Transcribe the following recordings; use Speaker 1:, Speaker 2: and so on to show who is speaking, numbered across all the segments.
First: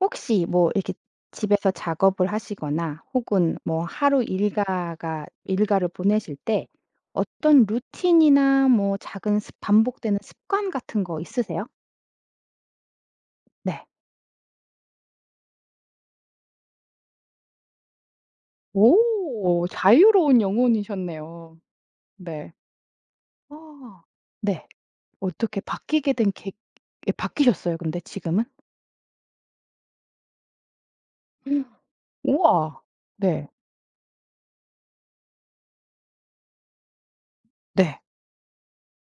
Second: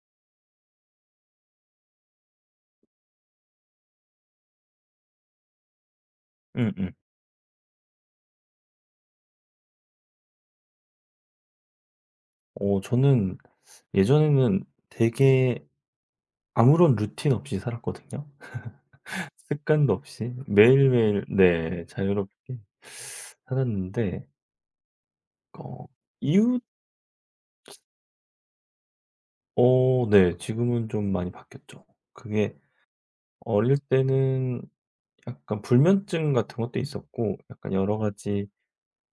Speaker 1: 혹시 뭐 이렇게 집에서 작업을 하시거나 혹은 뭐 하루 일과가 일과를 보내실 때
Speaker 2: 음음.
Speaker 1: 어떤 루틴이나 뭐 작은 습 반복되는 습관 같은 거 있으세요?
Speaker 2: 저는
Speaker 1: 네.
Speaker 2: 예전에는 되게 아무런 루틴 없이 살았거든요.
Speaker 1: 오.
Speaker 2: 습관도 없이
Speaker 1: 자유로운
Speaker 2: 매일매일,
Speaker 1: 영혼이셨네요.
Speaker 2: 네,
Speaker 1: 네.
Speaker 2: 자유롭게
Speaker 1: 어.
Speaker 2: 살았는데,
Speaker 1: 네. 어떻게
Speaker 2: 어
Speaker 1: 바뀌게 된 계,
Speaker 2: 이웃
Speaker 1: 예 바뀌셨어요 근데 지금은?
Speaker 2: 어 네, 지금은 좀 많이
Speaker 1: 음.
Speaker 2: 바뀌었죠. 그게
Speaker 1: 우와. 네.
Speaker 2: 어릴 때는 약간 불면증 같은 것도 있었고, 약간 여러
Speaker 1: 네.
Speaker 2: 가지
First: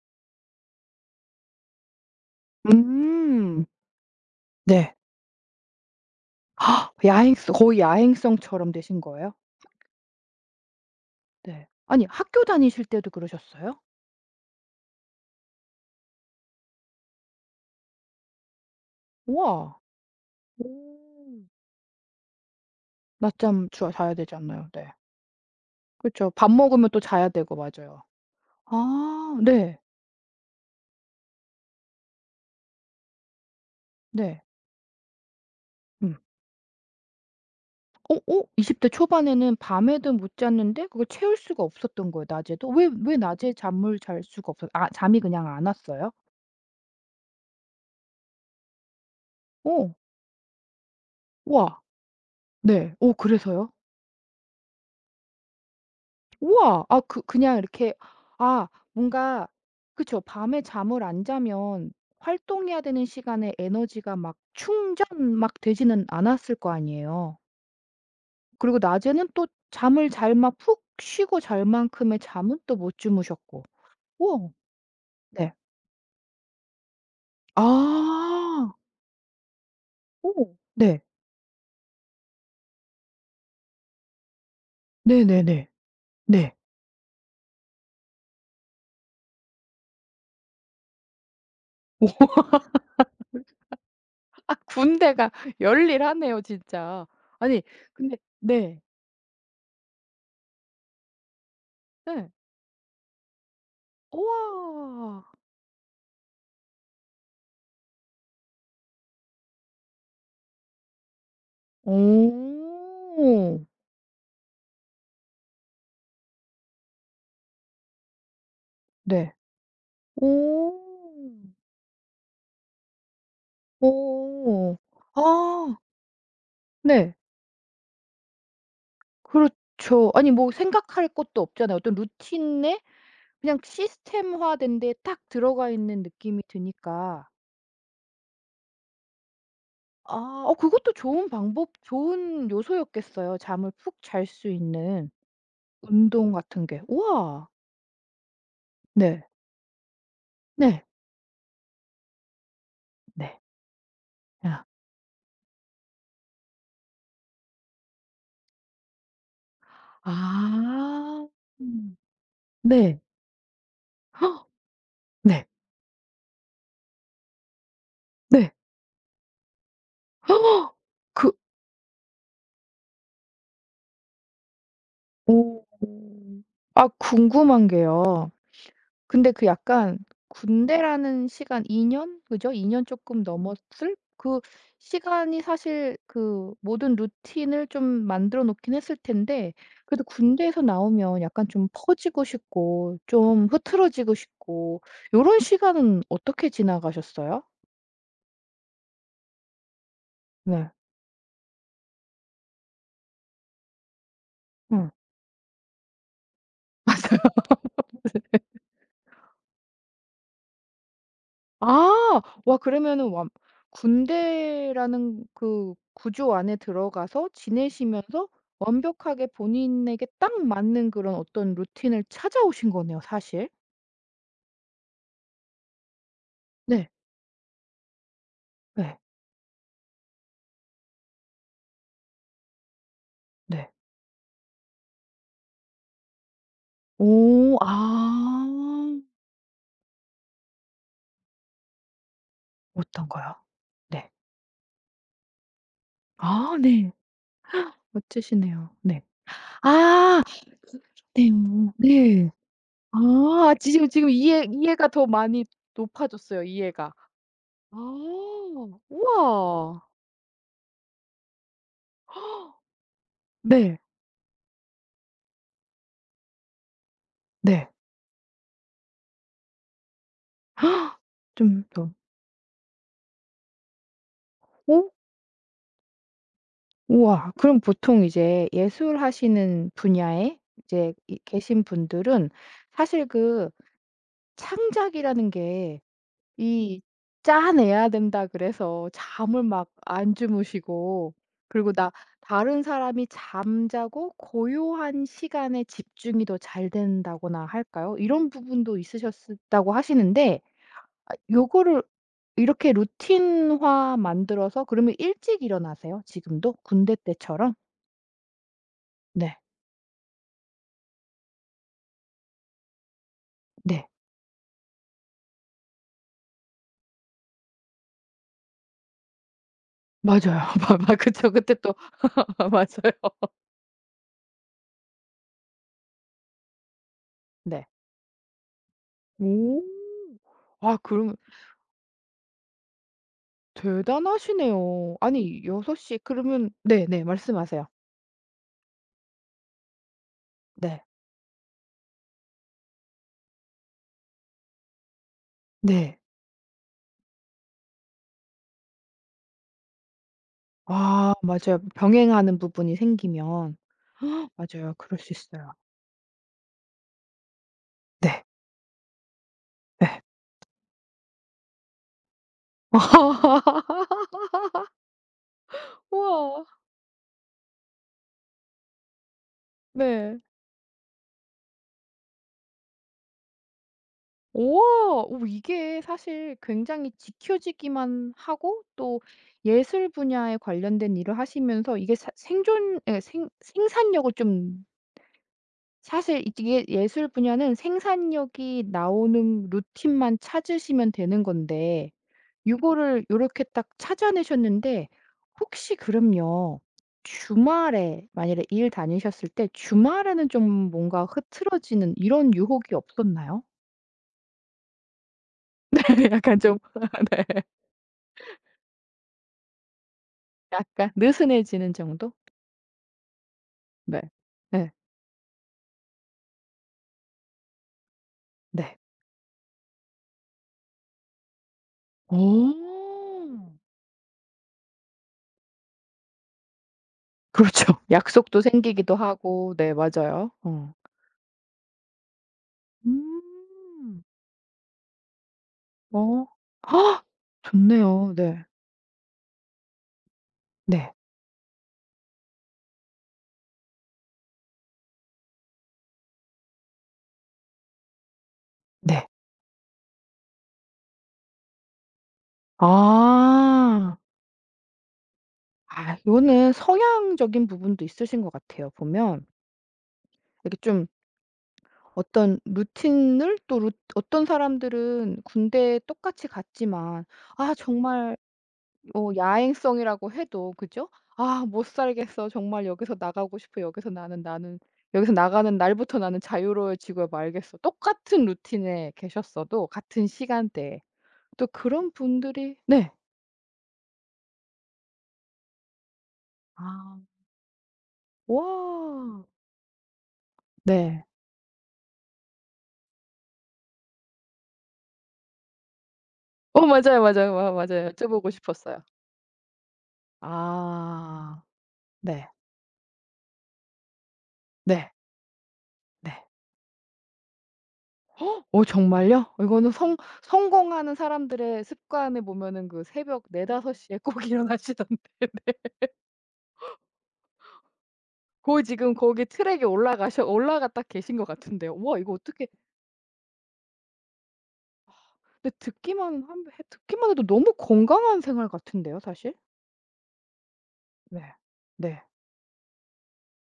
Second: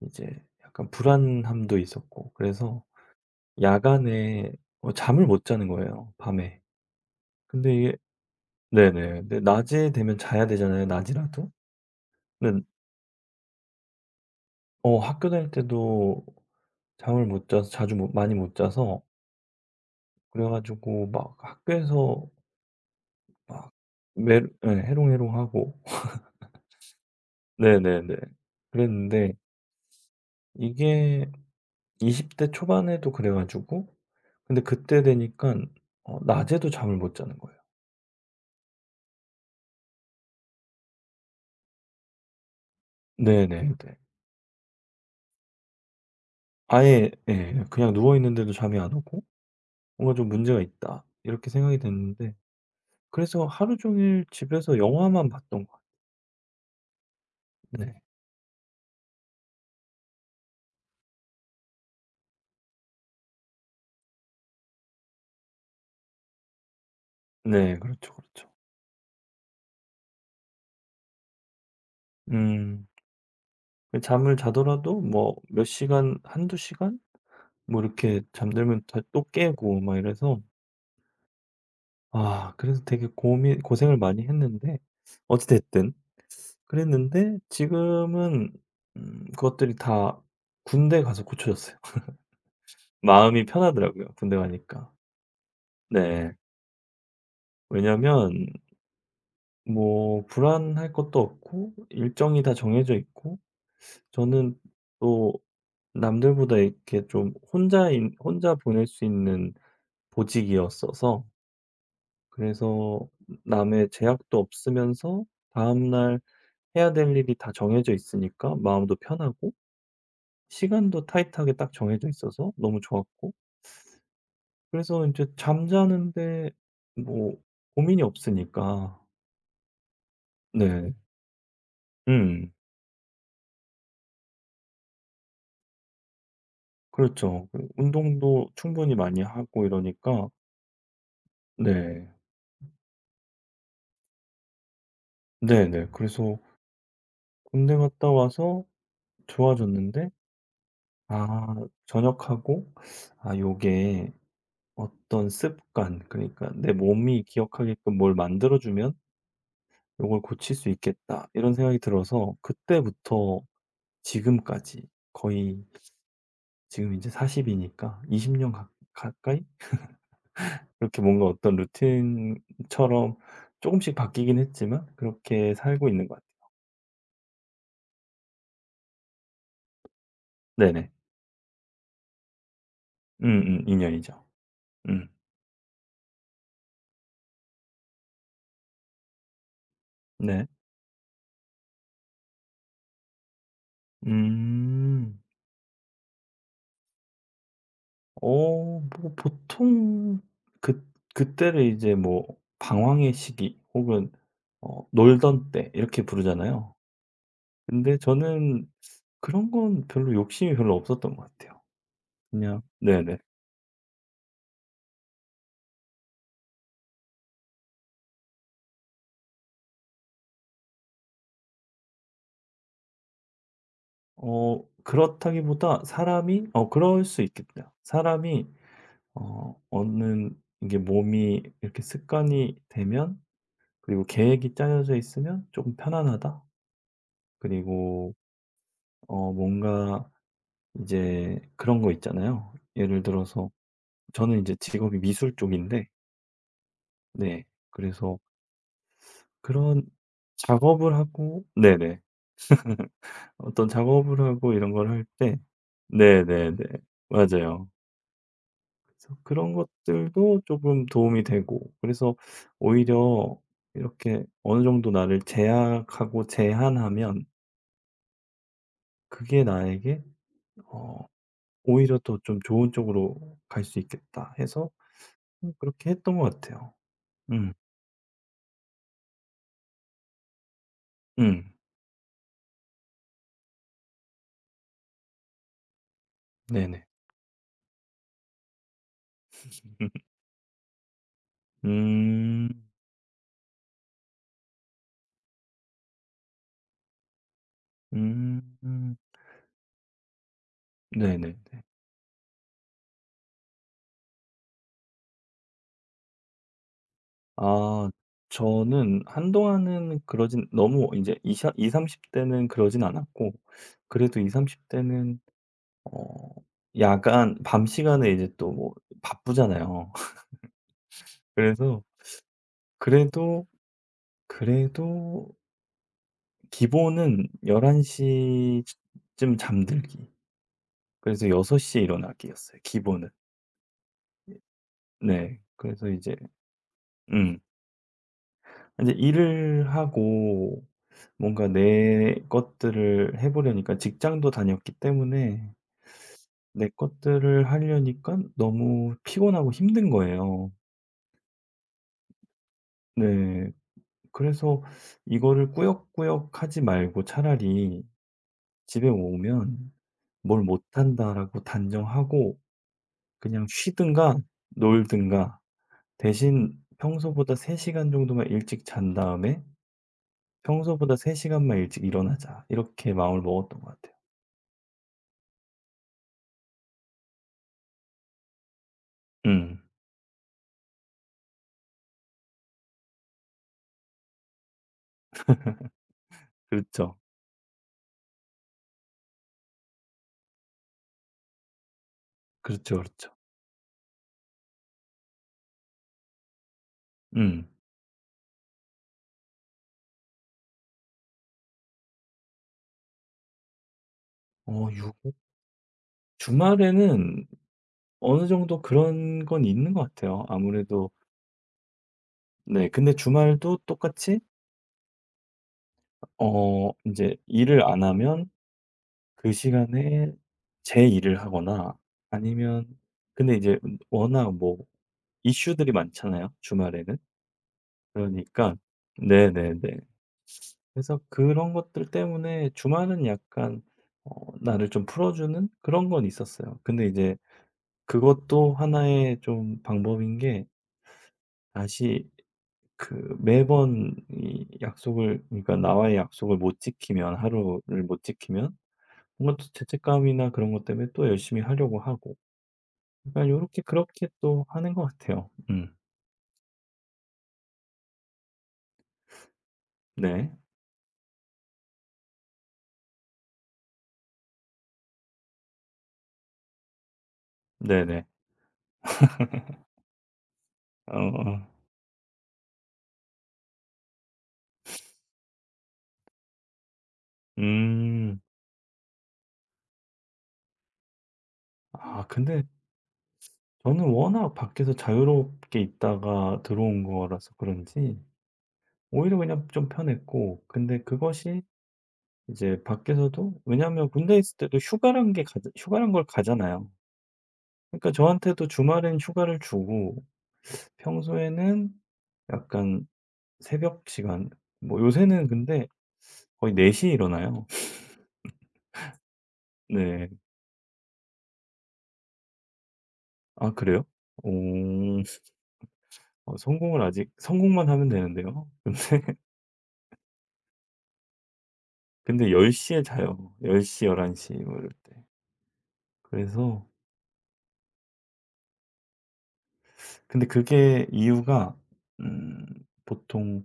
Speaker 2: 이제 약간 불안함도 있었고, 그래서
Speaker 1: 음.
Speaker 2: 야간에
Speaker 1: 네.
Speaker 2: 잠을 못 자는 거예요, 밤에.
Speaker 1: 아, 야행성
Speaker 2: 근데
Speaker 1: 거의
Speaker 2: 이게
Speaker 1: 야행성처럼 되신
Speaker 2: 네네.
Speaker 1: 거예요?
Speaker 2: 근데 낮이 되면 자야 되잖아요, 낮이라도.
Speaker 1: 네. 아니 학교
Speaker 2: 근데
Speaker 1: 다니실 때도 그러셨어요?
Speaker 2: 학교 다닐 때도 잠을 못 자서, 자주 못 많이 못 자서
Speaker 1: 우와.
Speaker 2: 그래
Speaker 1: 오.
Speaker 2: 가지고 막 학교에서,
Speaker 1: 낮잠
Speaker 2: 막
Speaker 1: 주 자야 되지
Speaker 2: 메
Speaker 1: 않나요?
Speaker 2: 네,
Speaker 1: 네.
Speaker 2: 해롱해롱하고.
Speaker 1: 그쵸. 밥 먹으면 또 자야 되고 맞아요.
Speaker 2: 네네네. 그랬는데
Speaker 1: 아 네.
Speaker 2: 이게 20대 초반에도 그래 가지고,
Speaker 1: 네.
Speaker 2: 근데 그때 되니까
Speaker 1: 음.
Speaker 2: 낮에도 잠을 못 자는 거예요.
Speaker 1: 어 20대 초반에는 밤에도 못 잤는데 그걸 채울 수가 없었던 거예요 낮에도. 왜 낮에
Speaker 2: 네네네.
Speaker 1: 잠을 잘 수가 없었, 아 잠이 그냥 안 왔어요?
Speaker 2: 아예, 예, 그냥 누워 있는데도 잠이 안 오고,
Speaker 1: 어.
Speaker 2: '뭔가 좀 문제가 있다.' 이렇게 생각이
Speaker 1: 우와.
Speaker 2: 됐는데,
Speaker 1: 네. 어
Speaker 2: 그래서
Speaker 1: 그래서요?
Speaker 2: 하루 종일 집에서 영화만 봤던 것 같아요.
Speaker 1: 우와. 아 그냥 이렇게
Speaker 2: 네.
Speaker 1: 아 뭔가 그쵸. 밤에 잠을 안 자면 활동해야 되는 시간에 에너지가 막 충전 막 되지는 않았을 거 아니에요.
Speaker 2: 네, 그렇죠, 그렇죠.
Speaker 1: 그리고 낮에는 또 잠을 잘 막 푹 쉬고 잘 만큼의 잠은 또
Speaker 2: 음.
Speaker 1: 못 주무셨고.
Speaker 2: 그 잠을
Speaker 1: 우와.
Speaker 2: 자더라도 뭐
Speaker 1: 네.
Speaker 2: 몇 시간, 한두 시간, 뭐 이렇게
Speaker 1: 아.
Speaker 2: 잠들면 다 또 깨고 막 이래서,
Speaker 1: 오. 네.
Speaker 2: 아, 그래서 되게 고민 고생을 많이 했는데, 어찌
Speaker 1: 네네네.
Speaker 2: 됐든.
Speaker 1: 네.
Speaker 2: 그랬는데 지금은, 그것들이 다 군대 가서 고쳐졌어요. 마음이 편하더라고요, 군대
Speaker 1: 아
Speaker 2: 가니까.
Speaker 1: 군대가
Speaker 2: 네.
Speaker 1: 열일하네요 진짜. 아니 근데
Speaker 2: 왜냐면
Speaker 1: 네.
Speaker 2: 뭐 불안할 것도 없고,
Speaker 1: 예.
Speaker 2: 일정이 다 정해져 있고, 저는
Speaker 1: 우와.
Speaker 2: 또 남들보다 이렇게 좀 혼자 보낼 수 있는 보직이었어서, 그래서
Speaker 1: 어.
Speaker 2: 남의 제약도 없으면서 다음 날 해야 될 일이 다 정해져 있으니까 마음도
Speaker 1: 네.
Speaker 2: 편하고,
Speaker 1: 오.
Speaker 2: 시간도 타이트하게 딱 정해져 있어서 너무 좋았고,
Speaker 1: 오.
Speaker 2: 그래서 이제
Speaker 1: 아
Speaker 2: 잠자는데
Speaker 1: 네.
Speaker 2: 뭐 고민이 없으니까.
Speaker 1: 그렇죠. 아니 뭐
Speaker 2: 네.
Speaker 1: 생각할 것도 없잖아요. 어떤
Speaker 2: 음.
Speaker 1: 루틴에 그냥 시스템화된 데에 딱 들어가 있는 느낌이 드니까.
Speaker 2: 그렇죠. 그 운동도 충분히 많이 하고 이러니까.
Speaker 1: 아 어 그것도 좋은 방법
Speaker 2: 네.
Speaker 1: 좋은 요소였겠어요. 잠을 푹 잘 수 있는
Speaker 2: 네네.
Speaker 1: 운동
Speaker 2: 그래서
Speaker 1: 같은 게. 우와.
Speaker 2: 군대 갔다 와서
Speaker 1: 네.
Speaker 2: 좋아졌는데,
Speaker 1: 네.
Speaker 2: 아, 전역하고, 아,
Speaker 1: 네.
Speaker 2: 요게
Speaker 1: 아.
Speaker 2: 어떤 습관, 그러니까 '내 몸이 기억하게끔 뭘 만들어 주면 요걸 고칠 수
Speaker 1: 아.
Speaker 2: 있겠다.' 이런 생각이 들어서,
Speaker 1: 네.
Speaker 2: 그때부터
Speaker 1: 네.
Speaker 2: 지금까지
Speaker 1: 네.
Speaker 2: 거의 지금 이제40 이니까 20
Speaker 1: 네.
Speaker 2: 년 가 가까이 이렇게 뭔가
Speaker 1: 그
Speaker 2: 어떤 루틴처럼 조금씩 바뀌긴 했지만 그렇게
Speaker 1: 오.
Speaker 2: 살고 있는 것 같아요.
Speaker 1: 아 궁금한 게요. 근데 그 약간
Speaker 2: 네네.
Speaker 1: 군대라는 시간 2년 그죠? 2 년 쪼끔
Speaker 2: 음음, 이
Speaker 1: 넘었을
Speaker 2: 년이죠.
Speaker 1: 그
Speaker 2: 음.
Speaker 1: 시간이 사실 그 모든 루틴을 좀 만들어 놓긴 했을 텐데 그래도
Speaker 2: 네.
Speaker 1: 군대에서 나오면 약간 좀 퍼지고 싶고 좀 흐트러지고 싶고
Speaker 2: 음.
Speaker 1: 요런 시간은 어떻게 지나가셨어요?
Speaker 2: 뭐 보통,
Speaker 1: 네.
Speaker 2: 그, 그때를 이제 뭐 방황의 시기 혹은
Speaker 1: 음.
Speaker 2: 놀던 때, 이렇게 부르잖아요.
Speaker 1: 맞아요.
Speaker 2: 근데 저는 그런 건 별로 욕심이 별로 없었던 것 같아요.
Speaker 1: 아. 와
Speaker 2: 그냥,
Speaker 1: 그러면은
Speaker 2: 네네.
Speaker 1: 완 군대라는 그 구조 안에 들어가서 지내시면서 완벽하게 본인에게 딱 맞는 그런 어떤 루틴을 찾아오신 거네요 사실.
Speaker 2: 그렇다기보다 사람이,
Speaker 1: 네.
Speaker 2: 그럴 수 있겠다, 사람이.
Speaker 1: 네.
Speaker 2: 어 어느 이게 몸이 이렇게 습관이 되면,
Speaker 1: 네.
Speaker 2: 그리고 계획이 짜여져 있으면 조금 편안하다.
Speaker 1: 오. 아.
Speaker 2: 그리고 뭔가 이제 그런 거 있잖아요. 예를
Speaker 1: 어떤가요?
Speaker 2: 들어서
Speaker 1: 네.
Speaker 2: 저는 이제 직업이 미술 쪽인데,
Speaker 1: 아 네.
Speaker 2: 네, 그래서
Speaker 1: 멋지시네요. 네.
Speaker 2: 그런
Speaker 1: 아
Speaker 2: 작업을
Speaker 1: 네.
Speaker 2: 하고.
Speaker 1: 오
Speaker 2: 네네.
Speaker 1: 네. 아
Speaker 2: 어떤
Speaker 1: 지금
Speaker 2: 작업을
Speaker 1: 이해
Speaker 2: 하고 이런
Speaker 1: 이해가
Speaker 2: 걸 할
Speaker 1: 더
Speaker 2: 때.
Speaker 1: 많이 높아졌어요
Speaker 2: 네네네.
Speaker 1: 이해가.
Speaker 2: 맞아요.
Speaker 1: 아.
Speaker 2: 그래서 그런
Speaker 1: 우와.
Speaker 2: 것들도 조금 도움이 되고, 그래서 오히려
Speaker 1: 네.
Speaker 2: 이렇게 어느 정도 나를 제약하고 제한하면,
Speaker 1: 네.
Speaker 2: 그게 나에게, 어
Speaker 1: 좀 더
Speaker 2: 오히려 더 좀 좋은 쪽으로 갈 수 있겠다 해서,
Speaker 1: 오
Speaker 2: 그렇게 했던 것 같아요.
Speaker 1: 우와.
Speaker 2: 음.
Speaker 1: 그럼 보통 이제 예술하시는 분야에 이제 이
Speaker 2: 음.
Speaker 1: 계신 분들은 사실 그 창작이라는 게 이
Speaker 2: 네네.
Speaker 1: 짜내야 된다 그래서 잠을 막 안 주무시고 그리고 나
Speaker 2: 음.
Speaker 1: 다른 사람이 잠자고 고요한 시간에 집중이 더 잘 된다거나 할까요? 이런 부분도 있
Speaker 2: 음.
Speaker 1: 으셨다고 하시는데
Speaker 2: 네네네.
Speaker 1: 요거를 이렇게 루틴화 만들어서 그러면 일찍 일어나세요 지금도? 군대 때처럼?
Speaker 2: 아, 저는
Speaker 1: 네.
Speaker 2: 한동안은 그러진, 너무 이제 이십20-30 대는 그러진 않았고,
Speaker 1: 네.
Speaker 2: 그래도 20-30 대는 어 약간 밤 시간에 이제 또 뭐 바쁘잖아요.
Speaker 1: 맞아요. 마 마 그쵸. 그때 또
Speaker 2: 그래서
Speaker 1: 맞아요.
Speaker 2: 그래도, 그래도 기본은 1
Speaker 1: 네.
Speaker 2: 1시쯤
Speaker 1: 오.
Speaker 2: 잠들기.
Speaker 1: 아 그러면
Speaker 2: 그래서 6시에 일어나기였어요, 기본은.
Speaker 1: 대단하시네요.
Speaker 2: 네.
Speaker 1: 아니 6
Speaker 2: 그래서
Speaker 1: 시
Speaker 2: 이제
Speaker 1: 그러면, 네네.
Speaker 2: 음
Speaker 1: 말씀하세요.
Speaker 2: 일을 하고
Speaker 1: 네.
Speaker 2: 뭔가 내 것들을 해 보려니까, 직장도 다녔기 때문에
Speaker 1: 네.
Speaker 2: 내 것들을 하려니까 너무 피곤하고 힘든 거예요.
Speaker 1: 아 맞아요. 병행하는 부분이
Speaker 2: 네.
Speaker 1: 생기면.
Speaker 2: 그래서
Speaker 1: 맞아요. 그럴 수 있어요.
Speaker 2: 이거를 꾸역꾸역 하지 말고 차라리
Speaker 1: 네.
Speaker 2: 집에 오면
Speaker 1: 네.
Speaker 2: '뭘 못한다.'라고 단정하고 그냥 쉬든가 놀든가,
Speaker 1: 우와.
Speaker 2: 대신 평소보다 3 시간 정도만 일찍 잔 다음에
Speaker 1: 네.
Speaker 2: '평소보다 3 시간만 일찍 일어나자.' 이렇게 마음을 먹었던 것 같아요.
Speaker 1: 우와. 오 이게 사실 굉장히 지켜지기만 하고 또
Speaker 2: 음.
Speaker 1: 예술 분야에 관련된 일을 하시면서 이게 사 생존 에, 생 생산력을 좀 사실 이게
Speaker 2: 그렇죠.
Speaker 1: 예술 분야는 생산력이 나오는 루틴만 찾으시면 되는 건데 이거
Speaker 2: 그렇죠,
Speaker 1: 를 이
Speaker 2: 그렇죠.
Speaker 1: 렇게 딱 찾아내셨는데 혹시 그럼요.
Speaker 2: 음.
Speaker 1: 주말에 만약에 일 다니셨을 때 주말에는 좀 뭔가 흐트러지는 이런 유혹이 없었나요?
Speaker 2: 어유.
Speaker 1: 약간 좀
Speaker 2: 주말에는
Speaker 1: 네.
Speaker 2: 어느 정도 그런 건 있는 것 같아요,
Speaker 1: 약간
Speaker 2: 아무래도.
Speaker 1: 느슨해지는 정도?
Speaker 2: 네, 근데 주말도
Speaker 1: 네.
Speaker 2: 똑같이
Speaker 1: 네.
Speaker 2: 이제 일을 안 하면
Speaker 1: 네.
Speaker 2: 그 시간에 제 일을 하거나,
Speaker 1: 오.
Speaker 2: 아니면, 근데 이제 워낙 뭐 이슈들이 많잖아요, 주말에는.
Speaker 1: 그렇죠. 약속도
Speaker 2: 그러니까.
Speaker 1: 생기기도 하고.
Speaker 2: 네네네.
Speaker 1: 네 맞아요. 어.
Speaker 2: 그래서 그런 것들 때문에 주말은 약간
Speaker 1: 음.
Speaker 2: 어 나를 좀 풀어주는 그런 건
Speaker 1: 어.
Speaker 2: 있었어요. 근데
Speaker 1: 아!
Speaker 2: 이제
Speaker 1: 좋네요. 네.
Speaker 2: 그것도 하나의 좀 방법인 게,
Speaker 1: 네.
Speaker 2: 다시 그 매번 이 약속을, 그러니까 나와의 약속을 못 지키면, 하루를 못 지키면
Speaker 1: 네.
Speaker 2: 뭔가 또 죄책감이나 그런 것 때문에 또 열심히 하려고 하고, 약간 요렇게
Speaker 1: 아.
Speaker 2: 그렇게 또 하는 것 같아요. 음.
Speaker 1: 아 요거는 성향적인 부분도 있으신 것 같아요 보면.
Speaker 2: 네.
Speaker 1: 이렇게 좀 어떤 루틴을 또 루 어떤 사람들은 군대에 똑같이 갔지만 아
Speaker 2: 네네.
Speaker 1: 정말 어 야행성이라고 해도 그죠?
Speaker 2: 어어.
Speaker 1: '아 못 살겠어. 정말 여기서 나가고 싶어. 여기서 나는 나는 여기서 나가는 날부터 나는 자유로워지고 말겠어.'
Speaker 2: 음.
Speaker 1: 똑같은 루틴에 계셨어도 같은 시간대에 또 그런
Speaker 2: 아, 근데
Speaker 1: 분들이 네.
Speaker 2: 저는 워낙 밖에서 자유롭게 있다가 들어온
Speaker 1: 아.
Speaker 2: 거라서 그런지 오히려
Speaker 1: 와.
Speaker 2: 그냥 좀 편했고, 근데
Speaker 1: 네.
Speaker 2: 그것이 이제 밖에서도, 왜냐하면 군대에 있을 때도 휴가란 게 가자 휴가란 걸
Speaker 1: 어
Speaker 2: 가잖아요.
Speaker 1: 맞아요, 맞아요. 와 맞아요.
Speaker 2: 그러니까
Speaker 1: 여쭤보고
Speaker 2: 저한테도
Speaker 1: 싶었어요.
Speaker 2: 주말엔 휴가를 주고,
Speaker 1: 아.
Speaker 2: 평소에는
Speaker 1: 네.
Speaker 2: 약간 새벽 시간, 뭐
Speaker 1: 네.
Speaker 2: 요새는 근데
Speaker 1: 네.
Speaker 2: 거의 4시에 일어나요.
Speaker 1: 오 정말요? 이거는 성
Speaker 2: 네.
Speaker 1: 성공하는 사람들의 습관에 보면은 그 새벽
Speaker 2: 아,
Speaker 1: 4-5
Speaker 2: 그래요?
Speaker 1: 시에 꼭 일어나시던데.
Speaker 2: 오. 어 성공을 아직 성공만 하면 되는데요.
Speaker 1: 거의 지금 거기 트랙에 올라가셔 올라갔다 계신 것 같은데요. 와 이거
Speaker 2: 근데
Speaker 1: 어떻게
Speaker 2: 1 0에 자요. 1 0 열한 1 1 0뭐 이럴 때.
Speaker 1: 근데 듣기만 한 해
Speaker 2: 그래서
Speaker 1: 듣기만 해도 너무 건강한 생활 같은데요 사실.
Speaker 2: 근데 그게
Speaker 1: 네.
Speaker 2: 이유가,
Speaker 1: 네.
Speaker 2: 음 보통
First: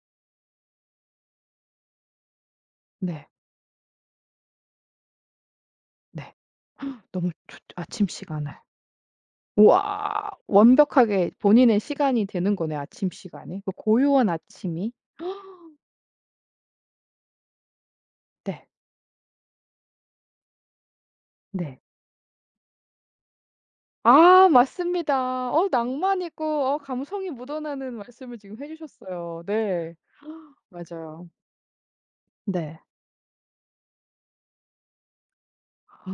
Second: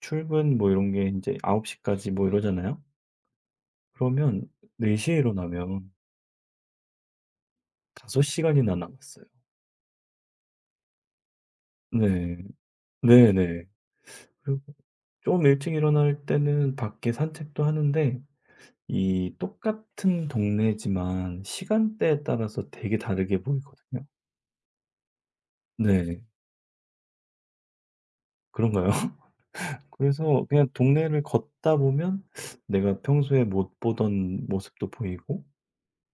Speaker 2: 출근 뭐 이런 게 이제9시 까지 뭐 이러잖아요.
Speaker 1: 네.
Speaker 2: 그러면 4시에 일어나면
Speaker 1: 네. 너무 좋죠 아침
Speaker 2: 5
Speaker 1: 시간에.
Speaker 2: 시간이나 남았어요.
Speaker 1: 우와. 완벽하게 본인의 시간이
Speaker 2: 네.
Speaker 1: 되는 거네요 아침 시간이.
Speaker 2: 네네.
Speaker 1: 그 고요한
Speaker 2: 그리고
Speaker 1: 아침이.
Speaker 2: 좀 일찍 일어날 때는 밖에 산책도 하는데,
Speaker 1: 네.
Speaker 2: 이 똑같은 동네지만
Speaker 1: 네.
Speaker 2: 시간대에 따라서 되게 다르게 보이거든요.
Speaker 1: 아 맞습니다. 어 낭만
Speaker 2: 네.
Speaker 1: 있고 어 감성이 묻어나는 말씀을 지금 해
Speaker 2: 그런가요?
Speaker 1: 주셨어요. 네.
Speaker 2: 그래서 그냥 동네를
Speaker 1: 맞아요.
Speaker 2: 걷다 보면
Speaker 1: 네.
Speaker 2: 내가 평소에 못 보던 모습도 보이고,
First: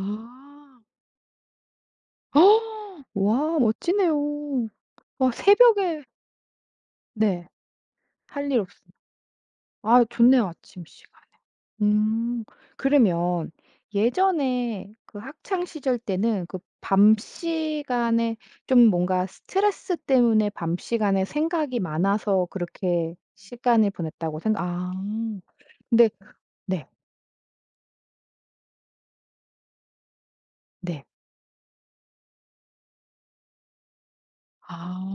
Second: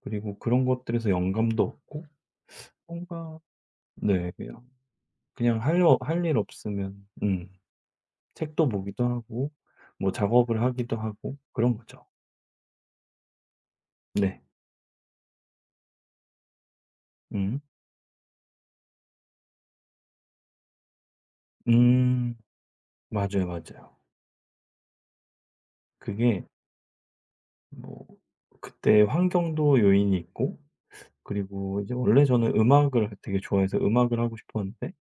Speaker 2: 그리고 그런 것들에서 영감도 얻고,
Speaker 1: 헉!
Speaker 2: 뭔가,
Speaker 1: 와
Speaker 2: 네, 그냥
Speaker 1: 멋지네요. 와
Speaker 2: 그냥 할 어
Speaker 1: 새벽에
Speaker 2: 할 일 없으면,
Speaker 1: 네. 할 일 없
Speaker 2: 책도
Speaker 1: 으
Speaker 2: 보기도 하고
Speaker 1: 아
Speaker 2: 뭐
Speaker 1: 좋네요
Speaker 2: 작업을
Speaker 1: 아침
Speaker 2: 하기도
Speaker 1: 시간에.
Speaker 2: 하고 그런 거죠.
Speaker 1: 음. 그러면
Speaker 2: 네.
Speaker 1: 예전에 그 학창 시절 때는 그 밤
Speaker 2: 음.
Speaker 1: 시간에 좀 뭔가 스트레스 때문에 밤 시간에 생각이
Speaker 2: 음.
Speaker 1: 많아서 그렇게
Speaker 2: 맞아요,
Speaker 1: 시간을
Speaker 2: 맞아요.
Speaker 1: 보냈다고 생각 아. 근데
Speaker 2: 그게
Speaker 1: 네.
Speaker 2: 뭐 그때 환경도 요인이 있고,
Speaker 1: 네.
Speaker 2: 그리고 이제 원래 저는 음악을 되게 좋아해서 음악을 하고 싶었는데,
Speaker 1: 아.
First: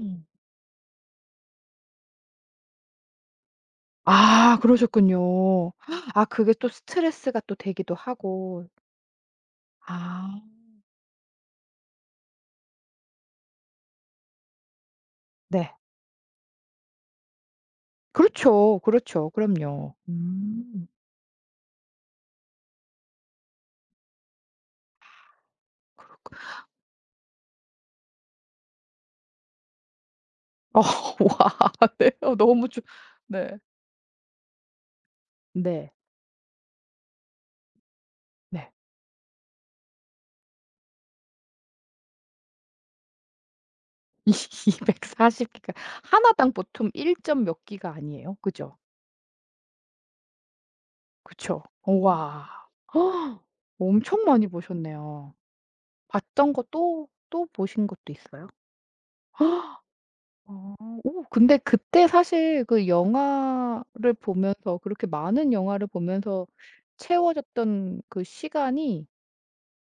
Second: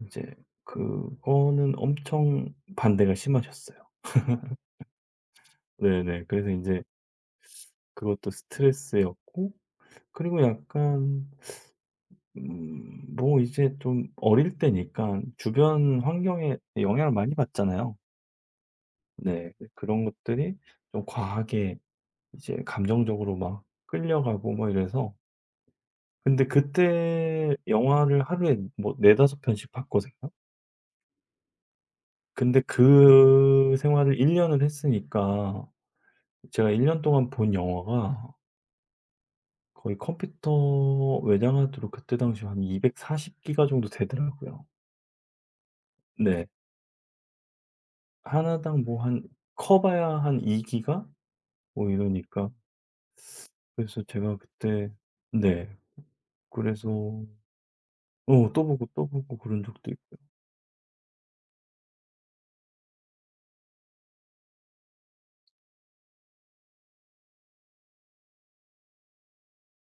Speaker 2: 이제 그거는 엄청 반대가 심하셨어요.
Speaker 1: 아 그러셨군요. 아
Speaker 2: 네네. 그래서
Speaker 1: 그게
Speaker 2: 이
Speaker 1: 또
Speaker 2: 제
Speaker 1: 스트레스가 또 되기도
Speaker 2: 그것도
Speaker 1: 하고.
Speaker 2: 스트레스였고,
Speaker 1: 아.
Speaker 2: 그리고 약간 뭐 이제 좀 어릴 때니까
Speaker 1: 네.
Speaker 2: 주변 환경에 영향을 많이 받잖아요.
Speaker 1: 그렇죠, 그렇죠.
Speaker 2: 네.
Speaker 1: 그럼요.
Speaker 2: 그런 것들이
Speaker 1: 음.
Speaker 2: 좀 과하게 이제 감정적으로 막 끌려가고 뭐 이래서,
Speaker 1: 그렇구
Speaker 2: 근데 그때 영화를 하루에 뭐 네다섯 편씩 봤거든요.
Speaker 1: 어 와 네. 어
Speaker 2: 근데
Speaker 1: 너무 좀 네.
Speaker 2: 그 생활을 1 년을 했으니까
Speaker 1: 네.
Speaker 2: 제가 1년 동안 본 영화가
Speaker 1: 네.
Speaker 2: 거의 컴퓨터 외장하드로 그때 당시한한240 기가 정도 되더라고요.
Speaker 1: 240 기가 하나
Speaker 2: 네.
Speaker 1: 당 보통 1. 점 몇 기가 아니에요? 그죠?
Speaker 2: 하나당 뭐 한, 커 봐야 한 2 기가
Speaker 1: 그쵸.
Speaker 2: 뭐
Speaker 1: 와.
Speaker 2: 이러니까. 그래서
Speaker 1: 엄청
Speaker 2: 제가
Speaker 1: 많이
Speaker 2: 그때.
Speaker 1: 보셨네요.
Speaker 2: 네.
Speaker 1: 봤던 거 또
Speaker 2: 그래서
Speaker 1: 또 보신 것도 있어요?
Speaker 2: 또 보고, 또 보고 그런 적도 있고요.
Speaker 1: 어 오 근데 그때 사실 그 영화를 보면서 그렇게 많은 영화를 보면서 채워졌던 그 시간이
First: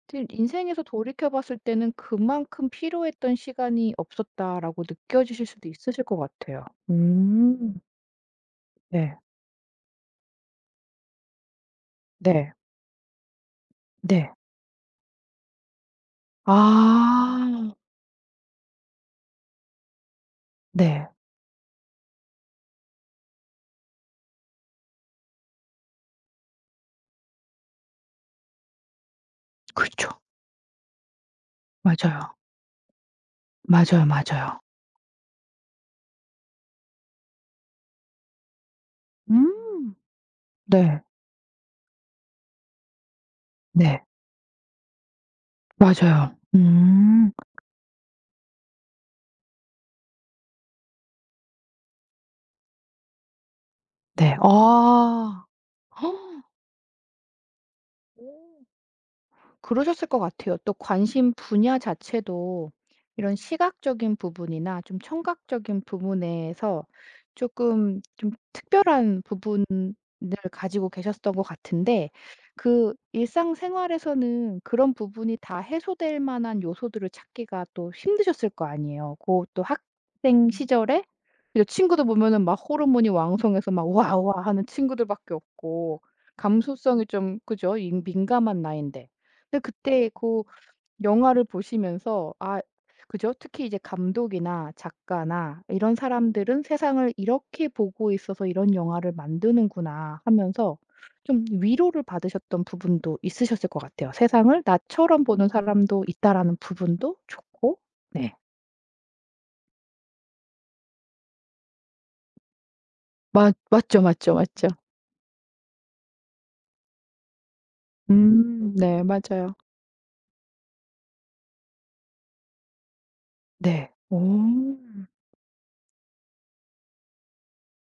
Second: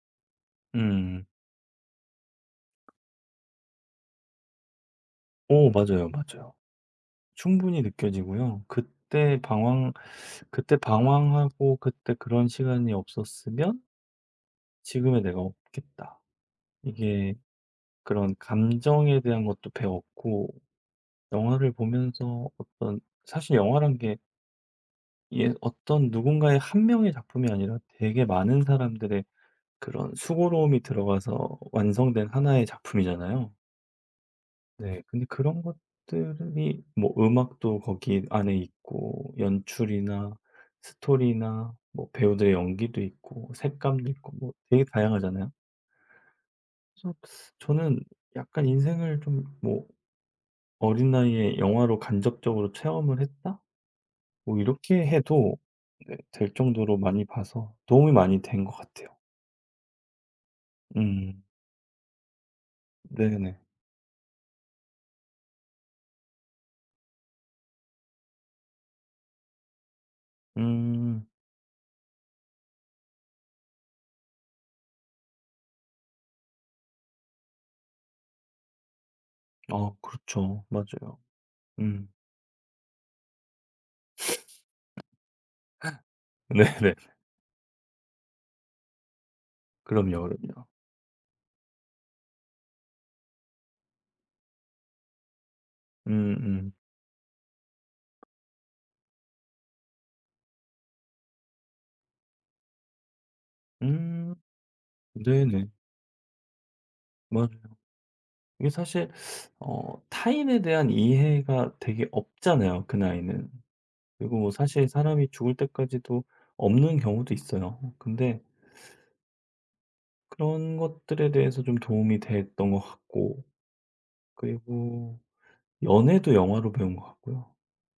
Speaker 1: 지금 인생에서
Speaker 2: 음.
Speaker 1: 돌이켜 봤을 때는 '그만큼 필요했던 시간이 없었다.'라고 느껴지실 수도 있으실
Speaker 2: 맞아요,
Speaker 1: 것
Speaker 2: 맞아요.
Speaker 1: 같아요. 음.
Speaker 2: 충분히 느껴지고요.
Speaker 1: 네.
Speaker 2: 그때 방황하고 그때 그런
Speaker 1: 네.
Speaker 2: 시간이 없었으면
Speaker 1: 네.
Speaker 2: 지금의 내가 없겠다. 이게,
Speaker 1: 아.
Speaker 2: 그런 감정에 대한 것도 배웠고,
Speaker 1: 네.
Speaker 2: 영화를 보면서 어떤, 사실 영화란 게 이게 어떤 누군가의 한 명의 작품이 아니라 되게 많은 사람들의
Speaker 1: 그렇죠.
Speaker 2: 그런 수고로움이 들어가서 완성된
Speaker 1: 맞아요.
Speaker 2: 하나의 작품이잖아요.
Speaker 1: 맞아요, 맞아요.
Speaker 2: 네. 근데 그런 것들이 뭐 음악도 거기 안에 있고,
Speaker 1: 음.
Speaker 2: 연출이나
Speaker 1: 네.
Speaker 2: 스토리나 뭐 배우들의 연기도 있고,
Speaker 1: 네.
Speaker 2: 색감도 있고, 뭐 되게 다양하잖아요.
Speaker 1: 맞아요.
Speaker 2: 그래서
Speaker 1: 음.
Speaker 2: 저는 약간 '인생을 좀, 뭐, 어린 나이에 영화로 간접적으로 체험을 했다.'
Speaker 1: 네.
Speaker 2: 뭐 이렇게
Speaker 1: 아.
Speaker 2: 해도 네, 될 정도로 많이 봐서 도움이
Speaker 1: 오.
Speaker 2: 많이 된 것 같아요.
Speaker 1: 그러셨을 것 같아요. 또 관심
Speaker 2: 음.
Speaker 1: 분야 자체도 이런
Speaker 2: 네네.
Speaker 1: 시각적인 부분이나 좀 청각적인 부분에서 조금 좀 특별한 부분을 가지고
Speaker 2: 음.
Speaker 1: 계셨던 것 같은데 그 일상생활에서는 그런 부분이 다 해소될 만한 요소들을 찾기가 또 힘드셨을 거 아니에요. 그 또
Speaker 2: 아,
Speaker 1: 학생
Speaker 2: 그렇죠.
Speaker 1: 시절에
Speaker 2: 맞아요.
Speaker 1: 그죠? 친구들
Speaker 2: 음.
Speaker 1: 보면은 막 호르몬이 왕성해서 막우와 하는 친구들밖에 없고
Speaker 2: 네네.
Speaker 1: 감수성이 좀 그죠? 이 민감한 나이인데. 근데 그때
Speaker 2: 그럼요,
Speaker 1: 그
Speaker 2: 그럼요.
Speaker 1: 영화를 보시면서 아 그죠? 특히 이제 감독이나 작가나 이런
Speaker 2: 음음.
Speaker 1: 사람들은
Speaker 2: 음.
Speaker 1: '세상을 이렇게 보고 있어서 이런 영화를 만드는구나.' 하면서 좀 위로를 받으셨던 부분도 있으셨을 것 같아요.
Speaker 2: 음,
Speaker 1: '세상을 나처럼 보는
Speaker 2: 네네.
Speaker 1: 사람도 있다.'라는 부분도
Speaker 2: 맞아요.
Speaker 1: 좋고. 네.
Speaker 2: 이게 사실 타인에 대한 이해가 되게 없잖아요, 그 나이는.
Speaker 1: 맞 맞죠, 맞죠,
Speaker 2: 그리고 뭐
Speaker 1: 맞죠.
Speaker 2: 사실 사람이 죽을 때까지도 없는 경우도 있어요. 근데
Speaker 1: 음 네 맞아요.
Speaker 2: 그런 것들에 대해서 좀 도움이 됐던 것 같고,
Speaker 1: 네. 어.
Speaker 2: 그리고 연애도 영화로 배운 것 같고요.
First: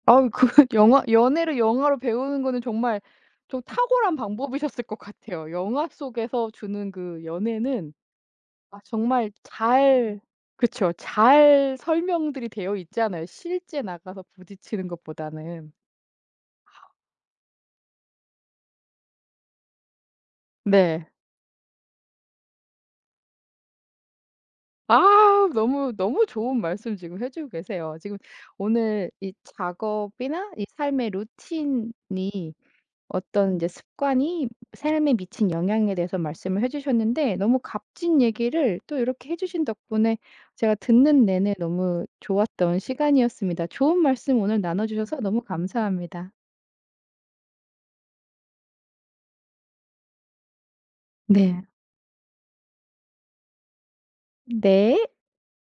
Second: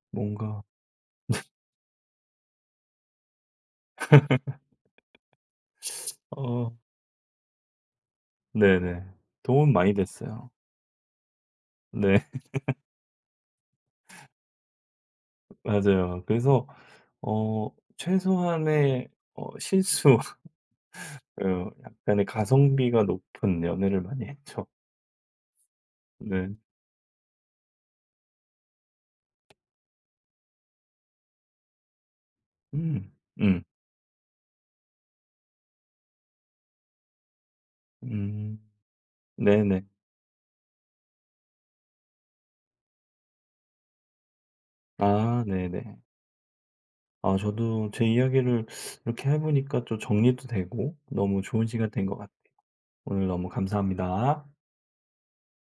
Speaker 1: 아우 그
Speaker 2: 뭔가,
Speaker 1: 영화 연애를 영화로 배우는 거는 정말 좀 탁월한 방법이셨을 것 같아요. 영화 속에서
Speaker 2: 어,
Speaker 1: 주는 그 연애는 아
Speaker 2: 네네.
Speaker 1: 정말
Speaker 2: 도움 많이
Speaker 1: 잘
Speaker 2: 됐어요.
Speaker 1: 그쵸. 잘
Speaker 2: 네,
Speaker 1: 설명들이 되어 있잖아요, 실제 나가서 부딪히는 것보다는.
Speaker 2: 맞아요. 그래서, 어, 최소한의, 실수,
Speaker 1: 네.
Speaker 2: 약간의 가성비가 높은 연애를 많이 했죠.
Speaker 1: 아 너무, 너무
Speaker 2: 네.
Speaker 1: 좋은 말씀 지금 해 주고 계세요. 지금 오늘 이 작업이나 이 삶의 루틴이
Speaker 2: 음,
Speaker 1: 어떤 이
Speaker 2: 음,
Speaker 1: 제 습관이 삶에 미친 영향에 대해서 말씀을 해 주셨는데 너무 값진
Speaker 2: 음.
Speaker 1: 얘기를 또 이렇게 해 주신
Speaker 2: 네네.
Speaker 1: 덕분에 제가 듣는 내내 너무 좋았던 시간이었습니다. 좋은 말씀 오늘 나눠 주셔서 너무
Speaker 2: 아, 네네.
Speaker 1: 감사합니다.
Speaker 2: 아, 저도 제 이야기를 이렇게 해 보니까 좀 정리도 되고 너무
Speaker 1: 네.
Speaker 2: 좋은 시간 된 것 같아요. 오늘 너무 감사합니다.
Speaker 1: 네.